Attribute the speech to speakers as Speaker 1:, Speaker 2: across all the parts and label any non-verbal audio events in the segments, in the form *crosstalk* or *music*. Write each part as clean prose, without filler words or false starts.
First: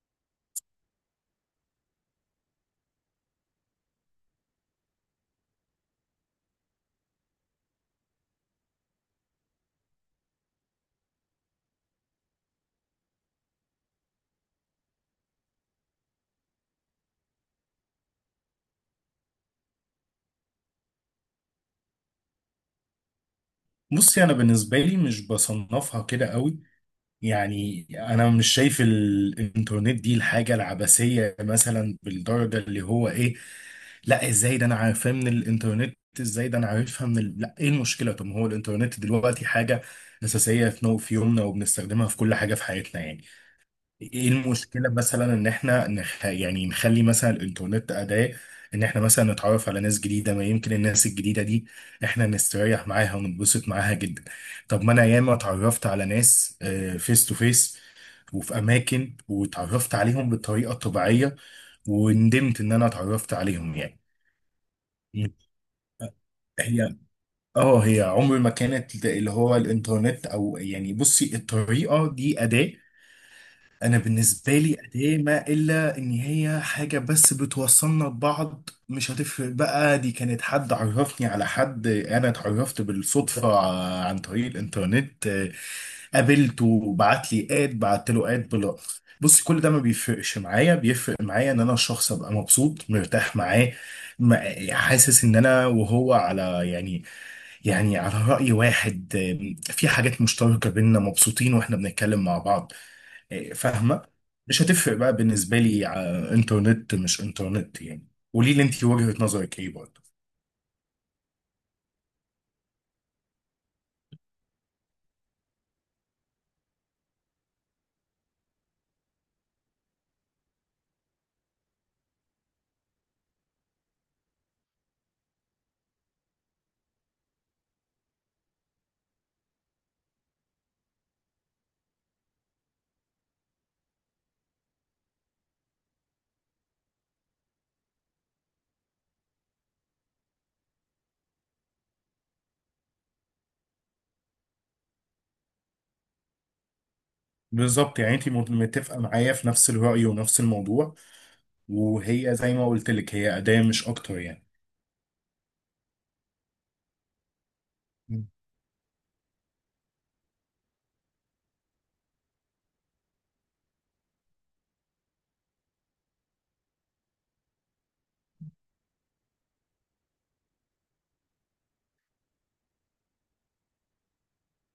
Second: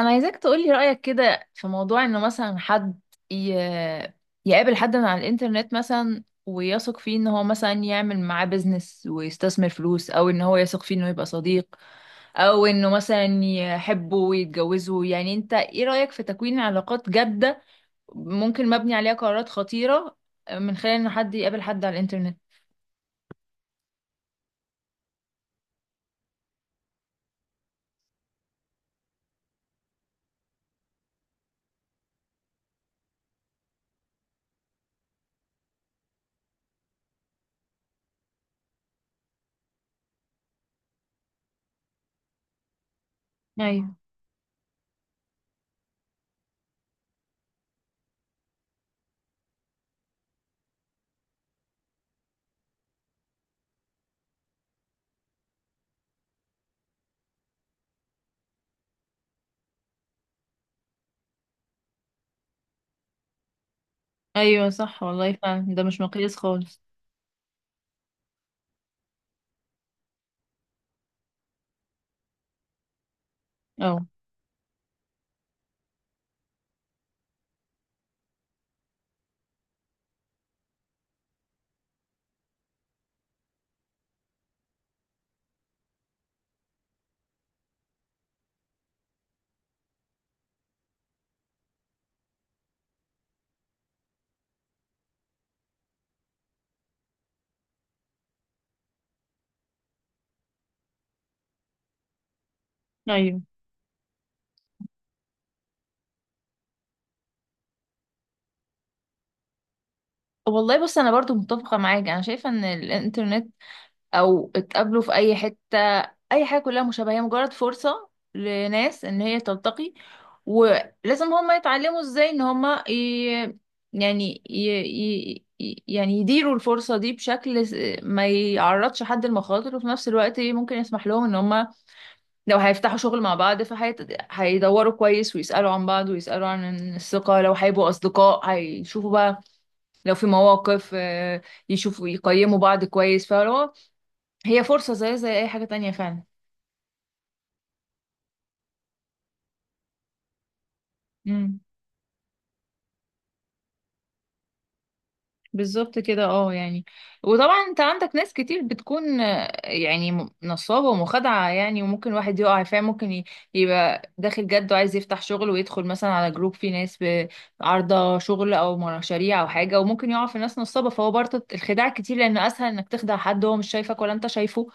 Speaker 1: انا عايزاك تقولي رأيك كده في موضوع انه مثلا حد ي... يقابل حد من على الانترنت مثلا، ويثق فيه ان هو مثلا يعمل معاه بيزنس ويستثمر فلوس، او ان هو يثق فيه انه يبقى صديق، او انه مثلا يحبه ويتجوزه. يعني انت ايه رأيك في تكوين علاقات جادة ممكن مبني عليها قرارات خطيرة من خلال انه حد يقابل حد على الانترنت؟
Speaker 2: بصي، انا بالنسبه لي مش بصنفها كده قوي. يعني انا مش شايف الانترنت دي الحاجه العبثيه مثلا بالدرجه اللي هو ايه. لا، ازاي ده انا عارفاه من الانترنت، ازاي ده انا عارفها من لا ايه المشكله؟ طب ما هو الانترنت دلوقتي حاجه اساسيه في يومنا وبنستخدمها في كل حاجه في حياتنا يعني.
Speaker 1: ايوه.
Speaker 2: ايه المشكلة مثلا ان احنا يعني نخلي مثلا الانترنت اداة ان احنا مثلا نتعرف على ناس جديدة، ما يمكن الناس الجديدة دي احنا نستريح معاها ونتبسط معاها جدا. طب ما انا ياما اتعرفت على ناس فيس تو فيس وفي اماكن واتعرفت عليهم بالطريقة الطبيعية وندمت ان انا اتعرفت عليهم يعني.
Speaker 1: ايوه صح والله
Speaker 2: مم.
Speaker 1: فعلا ده مش مقياس خالص.
Speaker 2: هي اه هي عمر ما كانت اللي هو الانترنت، او يعني بصي الطريقة دي أداة. انا
Speaker 1: اه.
Speaker 2: بالنسبه لي اداه، ما الا ان هي حاجه بس بتوصلنا ببعض، مش هتفرق بقى دي كانت حد عرفني على حد انا اتعرفت بالصدفه عن طريق الانترنت. قابلته، بعت لي اد، بعت له اد بلا، بص كل ده ما بيفرقش معايا. بيفرق معايا ان انا الشخص ابقى مبسوط مرتاح معاه، حاسس ان انا وهو على يعني، يعني على راي واحد، في حاجات مشتركه بينا مبسوطين واحنا بنتكلم مع بعض.
Speaker 1: ايوه.
Speaker 2: فاهمه؟ مش هتفرق بقى بالنسبه لي، انترنت مش انترنت يعني. قولي لي انت وجهه نظرك ايه برضه؟
Speaker 1: والله بص انا برضو متفقة معاك، انا شايفة ان الانترنت او اتقابلوا في اي حتة اي حاجة كلها مشابهة، هي مجرد فرصة لناس ان هي تلتقي. ولازم هما يتعلموا ازاي ان هما ي... يعني ي... ي... ي- يعني يديروا الفرصة دي بشكل ما يعرضش حد لمخاطر، وفي نفس الوقت ممكن يسمح لهم ان هما لو هيفتحوا شغل مع بعض فهيدوروا كويس ويسألوا عن بعض ويسألوا عن الثقة، لو هيبقوا أصدقاء هيشوفوا بقى لو في مواقف آه، يشوفوا يقيموا بعض كويس. فلو هي فرصة زي زي أي حاجة تانية فعلا.
Speaker 2: بالظبط، يعني انت متفقه معايا في نفس الراي ونفس الموضوع.
Speaker 1: امم.
Speaker 2: وهي زي ما قلت لك، هي اداه مش اكتر يعني.
Speaker 1: بالظبط كده، اه يعني. وطبعا انت عندك ناس كتير بتكون آه، يعني نصابة ومخادعة يعني، وممكن واحد يقع فيها. ممكن يبقى داخل جد وعايز يفتح شغل ويدخل مثلا على جروب فيه ناس عارضة شغل أو مشاريع أو حاجة، وممكن يقع في ناس نصابة. فهو برضه الخداع كتير، لأن أسهل إنك تخدع حد هو مش شايفك ولا أنت شايفه،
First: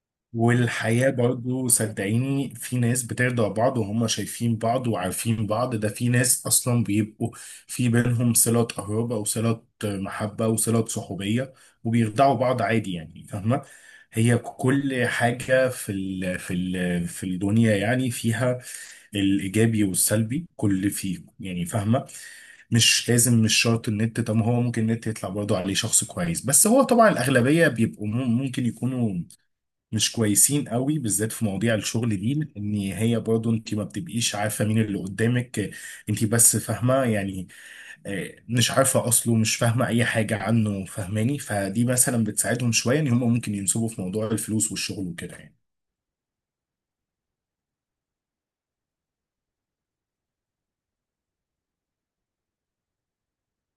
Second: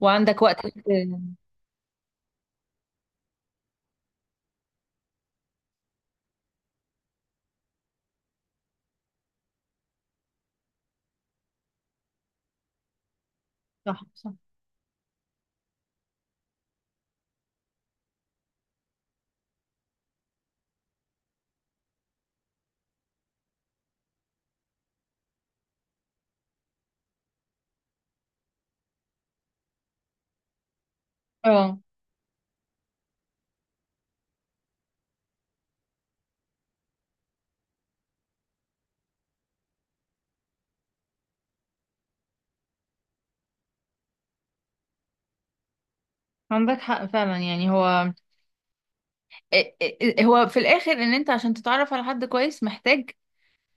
Speaker 1: وعندك وقت.
Speaker 2: والحياة برضو صدقيني في ناس بترضع بعض وهم شايفين بعض وعارفين بعض، ده في ناس أصلا بيبقوا في بينهم صلة قرابة وصلة محبة وصلة صحوبية وبيرضعوا بعض عادي يعني. فاهمة؟
Speaker 1: صح صح.
Speaker 2: هي كل حاجة في الدنيا يعني فيها الإيجابي والسلبي، كل فيه يعني. فاهمة؟ مش لازم، مش شرط النت. طب هو ممكن النت يطلع برضه عليه شخص كويس، بس هو طبعا الأغلبية بيبقوا ممكن يكونوا مش كويسين قوي، بالذات في مواضيع
Speaker 1: اه،
Speaker 2: الشغل دي، ان هي برضو انت ما بتبقيش عارفه مين اللي قدامك. انت بس فاهمه يعني، مش عارفه اصله، مش فاهمه اي حاجه عنه، فاهماني؟ فدي مثلا بتساعدهم شويه ان هم ممكن ينسبوا في موضوع الفلوس والشغل وكده يعني.
Speaker 1: عندك حق فعلا يعني. هو إيه- هو في الاخر ان انت عشان تتعرف على حد كويس محتاج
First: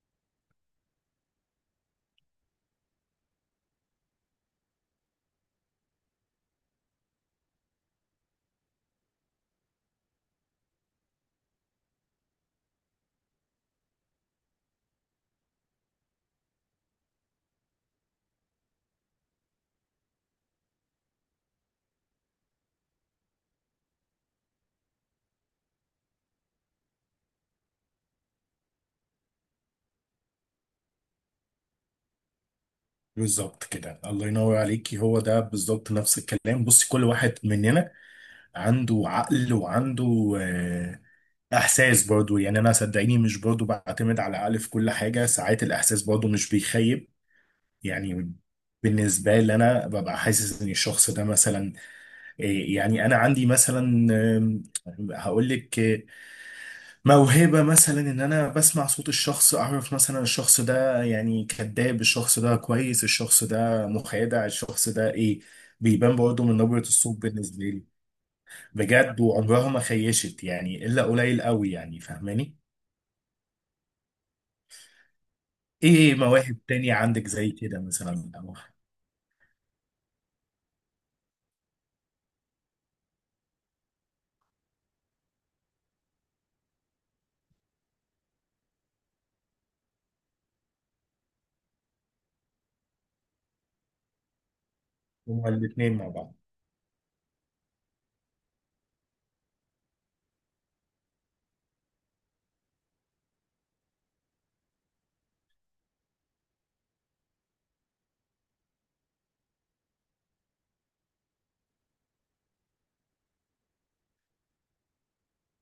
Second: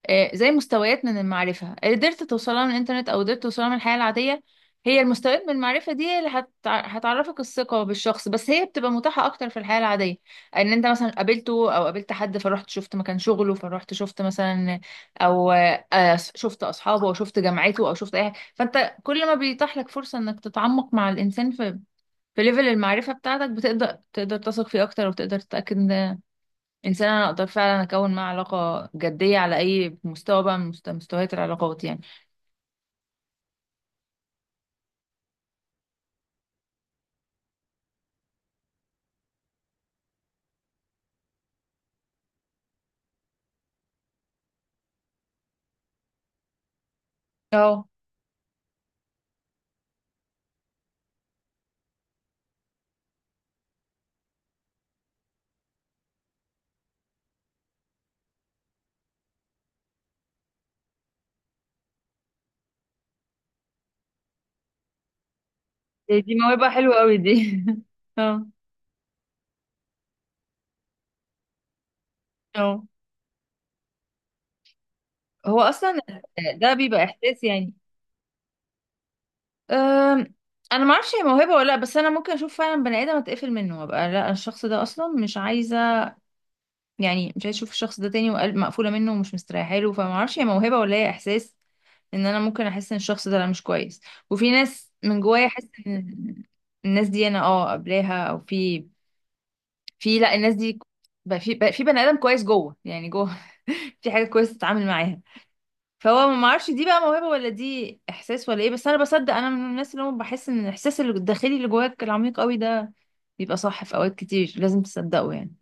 Speaker 1: آه، زي مستويات من المعرفة قدرت توصلها من الانترنت او قدرت توصلها من الحياة العادية. هي المستويات من المعرفة دي اللي هتعرفك الثقة بالشخص، بس هي بتبقى متاحة اكتر في الحياة العادية، ان انت مثلا قابلته او قابلت حد فرحت شفت مكان شغله، فرحت شفت مثلا او شفت اصحابه او شفت جامعته او شفت اي حاجة. فانت كل ما بيتاح لك فرصة انك تتعمق مع الانسان في في ليفل المعرفة بتاعتك، بتقدر تثق فيه اكتر، وتقدر تتأكد انسان انا اقدر فعلا اكون معاه علاقه جديه على اي مستوى بقى من مستويات العلاقات يعني.
Speaker 2: بالظبط كده، الله ينور عليكي، هو ده بالظبط نفس الكلام. بصي كل واحد مننا عنده عقل وعنده احساس برضو، يعني انا صدقيني مش برضو بعتمد على العقل في كل حاجه، ساعات الاحساس برضو مش بيخيب
Speaker 1: اه.
Speaker 2: يعني. بالنسبة لي أنا ببقى حاسس إن الشخص ده مثلا يعني أنا عندي مثلا هقول لك، موهبة مثلا إن أنا بسمع صوت الشخص أعرف مثلا الشخص ده يعني كذاب، الشخص ده كويس، الشخص ده مخادع، الشخص ده إيه. بيبان
Speaker 1: دي دي
Speaker 2: برضه من
Speaker 1: موهبة
Speaker 2: نبرة
Speaker 1: حلوة قوي
Speaker 2: الصوت
Speaker 1: دي.
Speaker 2: بالنسبة
Speaker 1: *laughs*
Speaker 2: لي،
Speaker 1: اه.
Speaker 2: بجد، وعمرها ما خيشت يعني إلا قليل قوي، يعني فاهماني؟
Speaker 1: اه. هو اصلا
Speaker 2: إيه، مواهب
Speaker 1: ده
Speaker 2: تانية
Speaker 1: بيبقى
Speaker 2: عندك
Speaker 1: احساس
Speaker 2: زي
Speaker 1: يعني.
Speaker 2: كده مثلا أو
Speaker 1: أم، انا ما اعرفش هي موهبه ولا لا، بس انا ممكن اشوف فعلا بني ادم اتقفل منه وابقى لا الشخص ده اصلا مش عايزه يعني، مش عايزه اشوف الشخص ده تاني، وقلب مقفوله منه ومش مستريحه له. فما اعرفش هي موهبه ولا هي احساس ان انا ممكن احس ان الشخص ده لا مش كويس. وفي ناس من جوايا
Speaker 2: هما
Speaker 1: احس
Speaker 2: الاتنين مع بعض؟
Speaker 1: ان الناس دي انا اه قبلاها، او في في لا الناس دي بقى في بقى في بني ادم كويس جوه يعني جوه. *laughs* في حاجه كويسه تتعامل معاها. فهو ما اعرفش دي بقى موهبه ولا دي احساس ولا ايه، بس انا بصدق انا من الناس اللي هم بحس ان الاحساس الداخلي اللي جواك العميق قوي ده بيبقى صح في اوقات كتير، لازم تصدقه يعني.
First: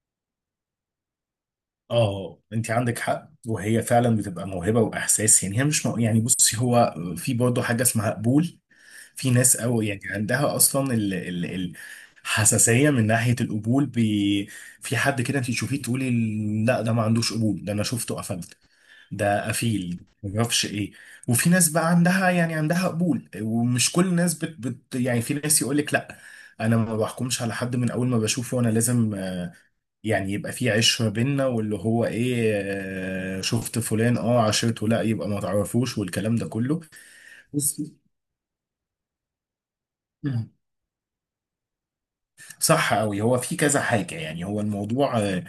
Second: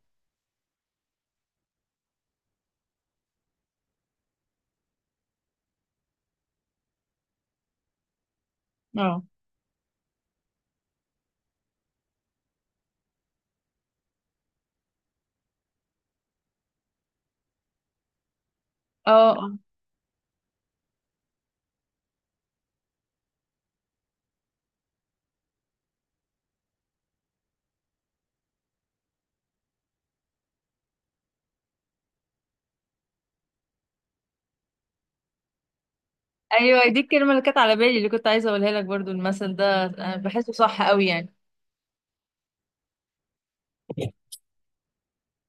Speaker 2: اه انت عندك حق، وهي فعلا بتبقى موهبه واحساس يعني. هي مش يعني بصي هو في برضه حاجه اسمها قبول.
Speaker 1: اه.
Speaker 2: في ناس او يعني عندها اصلا حساسيه من ناحيه القبول. في حد كده انت تشوفيه تقولي لا ده ما عندوش قبول، ده انا شفته قفلت،
Speaker 1: اه.
Speaker 2: ده
Speaker 1: آه.
Speaker 2: قفيل ما اعرفش ايه. وفي ناس بقى عندها يعني عندها قبول، ومش كل الناس يعني في ناس يقول لك لا انا ما بحكمش على حد من اول ما بشوفه، انا لازم يعني يبقى في عشرة بينا واللي هو ايه، شفت فلان اه عشرته لا يبقى ما تعرفوش، والكلام ده كله
Speaker 1: ايوه دي الكلمه اللي كانت على
Speaker 2: بس.
Speaker 1: بالي اللي كنت عايزه اقولها لك برضو. المثل ده انا
Speaker 2: مم.
Speaker 1: بحسه صح قوي يعني.
Speaker 2: صح قوي. هو في كذا حاجة، يعني هو الموضوع آه،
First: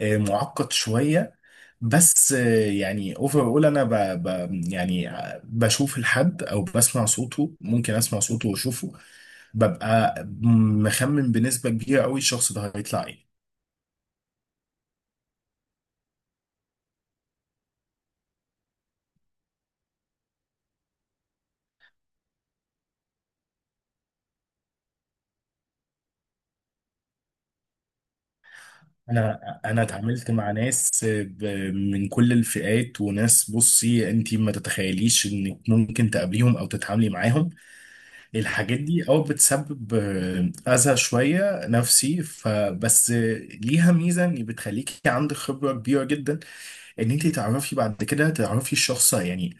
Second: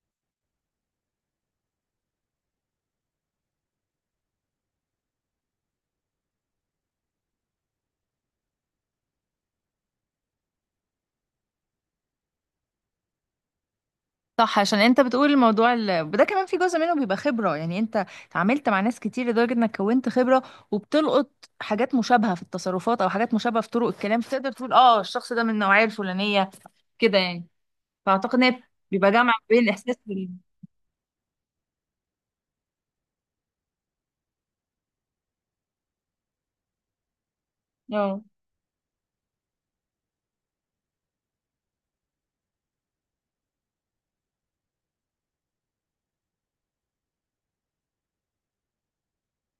Speaker 2: آه، معقد شوية، بس يعني اوفر اول انا ب ب يعني بشوف الحد او بسمع صوته، ممكن اسمع صوته واشوفه ببقى مخمن بنسبة كبيرة قوي الشخص ده هيطلع ايه.
Speaker 1: صح، عشان انت بتقول الموضوع ده كمان في جزء منه بيبقى خبرة يعني. انت اتعاملت مع ناس كتير لدرجة انك كونت خبرة، وبتلقط حاجات مشابهة في التصرفات او حاجات مشابهة في طرق الكلام، فتقدر تقول اه الشخص ده من النوعية الفلانية كده يعني. فاعتقد ان هي بيبقى جمع
Speaker 2: انا
Speaker 1: بين
Speaker 2: انا
Speaker 1: الاحساس بال.
Speaker 2: اتعاملت مع ناس من كل الفئات، وناس بصي انت ما تتخيليش انك ممكن تقابليهم او تتعاملي معاهم،
Speaker 1: اه.
Speaker 2: الحاجات دي او بتسبب اذى شويه نفسي، فبس ليها ميزه ان بتخليكي عندك خبره كبيره جدا ان انت تعرفي بعد كده تعرفي الشخص يعني،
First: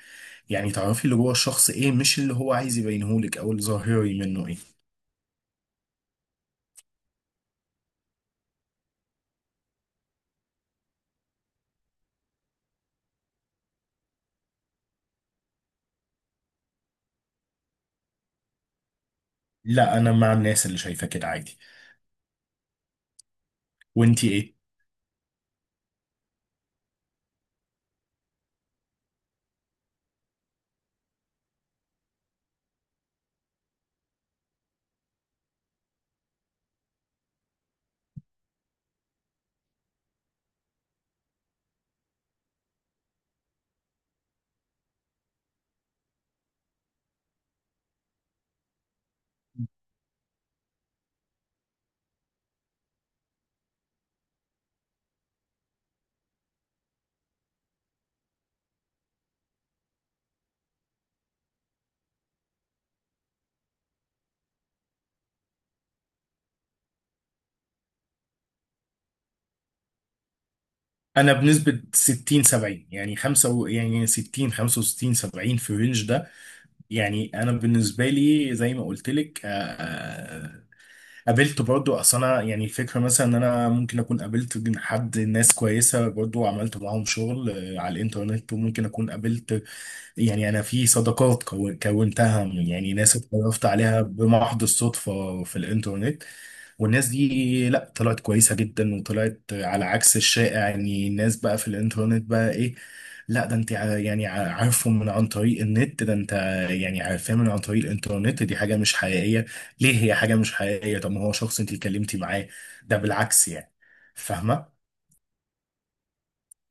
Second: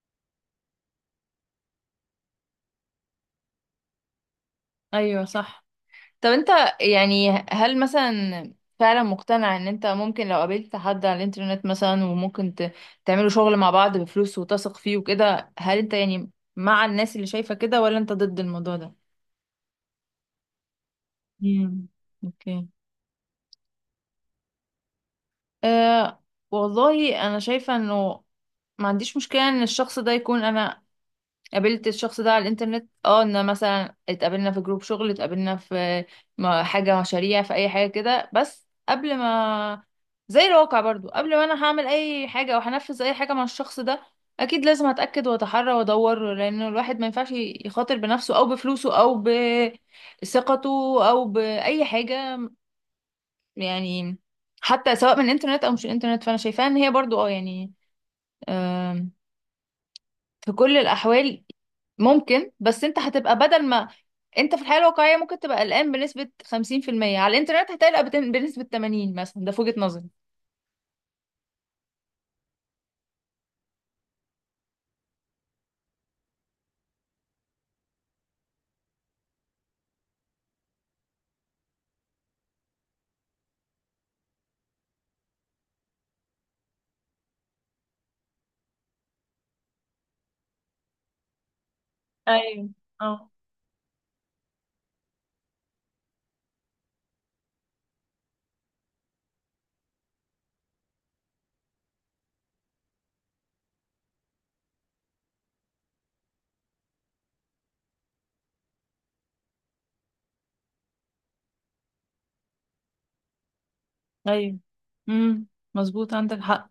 Speaker 2: يعني تعرفي اللي جوه الشخص ايه، مش اللي هو عايز يبينهولك او الظاهري منه ايه.
Speaker 1: ايوه صح. طب انت يعني هل مثلا فعلا مقتنع ان انت ممكن لو قابلت حد على الانترنت مثلا، وممكن تعملوا شغل مع بعض بفلوس وتثق فيه وكده، هل انت يعني مع الناس اللي شايفة كده، ولا انت ضد الموضوع ده؟
Speaker 2: لا انا مع الناس اللي شايفه كده عادي.
Speaker 1: امم. اوكي.
Speaker 2: وانت ايه؟
Speaker 1: أه. والله انا شايفة انه ما عنديش مشكلة ان الشخص ده يكون انا قابلت الشخص ده على الانترنت. اه، ان مثلا اتقابلنا في جروب شغل، اتقابلنا في حاجة مشاريع في اي حاجة كده، بس قبل ما زي الواقع برضو، قبل ما انا هعمل اي حاجة او هنفذ اي حاجة مع الشخص ده، اكيد لازم اتأكد واتحرى وادور، لان الواحد ما ينفعش يخاطر بنفسه او بفلوسه او بثقته او باي حاجة يعني. حتى سواء من الانترنت او مش الانترنت، فانا شايفاها ان هي برضو اه يعني في كل الأحوال ممكن. بس انت هتبقى بدل ما انت في الحياة الواقعية ممكن تبقى قلقان بنسبة 50%، على الانترنت هتقلق بنسبة 80 مثلا. ده في وجهة نظري.
Speaker 2: انا بنسبة 60 70، يعني يعني 60 65 70 في الرينج ده يعني. انا بالنسبة لي زي ما قلت لك، قابلت برضو، اصل انا يعني الفكرة مثلا ان انا ممكن اكون قابلت حد، ناس كويسة برضو وعملت معاهم شغل على الانترنت، وممكن اكون قابلت يعني انا في صداقات كونتها
Speaker 1: ايوه.
Speaker 2: يعني ناس
Speaker 1: اه.
Speaker 2: اتعرفت عليها بمحض الصدفه في الانترنت. والناس دي لا طلعت كويسه جدا وطلعت على عكس الشائع، يعني الناس بقى في الانترنت بقى ايه، لا ده انت عارفهم من عن طريق النت، ده انت يعني عارفاه من عن طريق الانترنت دي حاجه مش حقيقيه. ليه هي حاجه مش حقيقيه؟ طب ما هو شخص انت اتكلمتي معاه، ده بالعكس يعني.
Speaker 1: ايوه.
Speaker 2: فاهمه؟
Speaker 1: امم. مظبوط، عندك حق.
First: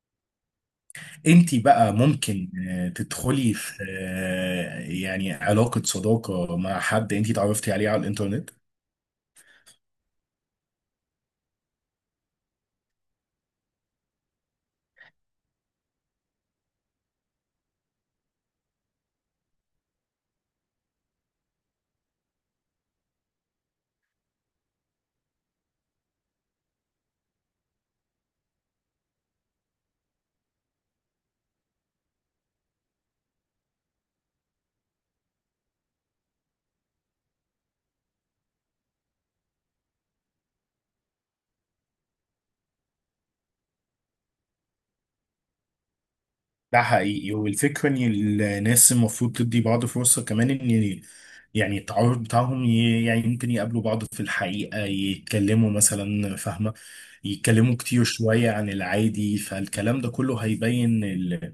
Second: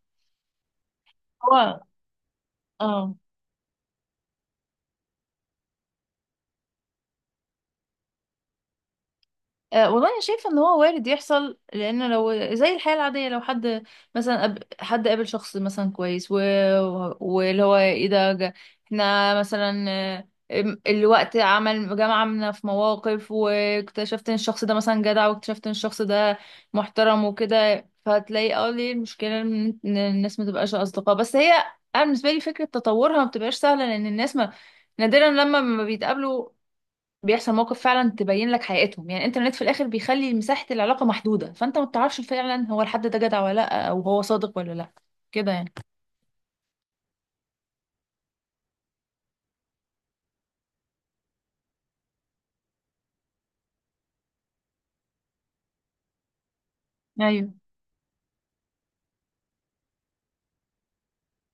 Speaker 2: انت
Speaker 1: هو
Speaker 2: بقى ممكن
Speaker 1: اه.
Speaker 2: تدخلي في يعني علاقة صداقة مع حد انت اتعرفتي عليه على الانترنت.
Speaker 1: أه والله انا شايفه ان هو وارد يحصل، لان لو زي الحياه العاديه لو حد مثلا حد قابل شخص مثلا كويس واللي هو ايه احنا مثلا آه، الوقت عمل جمعنا في مواقف، واكتشفت ان الشخص ده مثلا جدع، واكتشفت ان الشخص ده محترم وكده، فهتلاقي اه ليه المشكله ان إن الناس ما تبقاش اصدقاء. بس هي انا بالنسبه لي فكره تطورها ما بتبقاش سهله، لان الناس ما نادرا لما ما بيتقابلوا بيحصل موقف فعلا تبين لك حقيقتهم يعني. الانترنت في الاخر بيخلي مساحة العلاقة محدودة، فانت ما بتعرفش فعلا هو الحد ده جدع ولا لا، او هو صادق ولا لا، كده يعني.
Speaker 2: ده حقيقي. والفكرة ان الناس المفروض تدي بعض فرصة كمان، ان يعني التعارف بتاعهم يعني ممكن يقابلوا بعض في الحقيقة، يتكلموا مثلا. فاهمة؟
Speaker 1: ايوه
Speaker 2: يتكلموا كتير شوية عن العادي، فالكلام ده كله هيبين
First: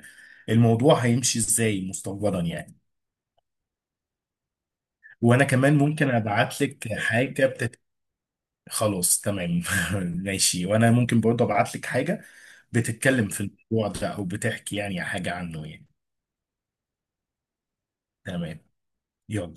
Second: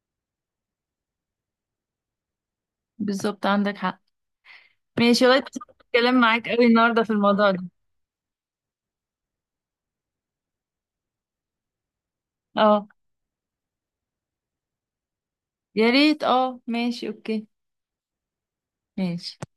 Speaker 2: الموضوع هيمشي ازاي مستقبلا يعني.
Speaker 1: بالظبط، عندك حق. ماشي والله،
Speaker 2: وانا
Speaker 1: اتبسطت
Speaker 2: كمان ممكن
Speaker 1: الكلام معاك
Speaker 2: ابعت
Speaker 1: قوي
Speaker 2: لك
Speaker 1: النهارده في الموضوع
Speaker 2: حاجة.
Speaker 1: ده.
Speaker 2: خلاص تمام. *laughs* ماشي، وانا ممكن برضه ابعت لك حاجه
Speaker 1: اه
Speaker 2: بتتكلم في الموضوع ده او بتحكي يعني حاجه عنه يعني.
Speaker 1: يا ريت، اه ماشي، اوكي.
Speaker 2: تمام.
Speaker 1: ماشي.
Speaker 2: يلا.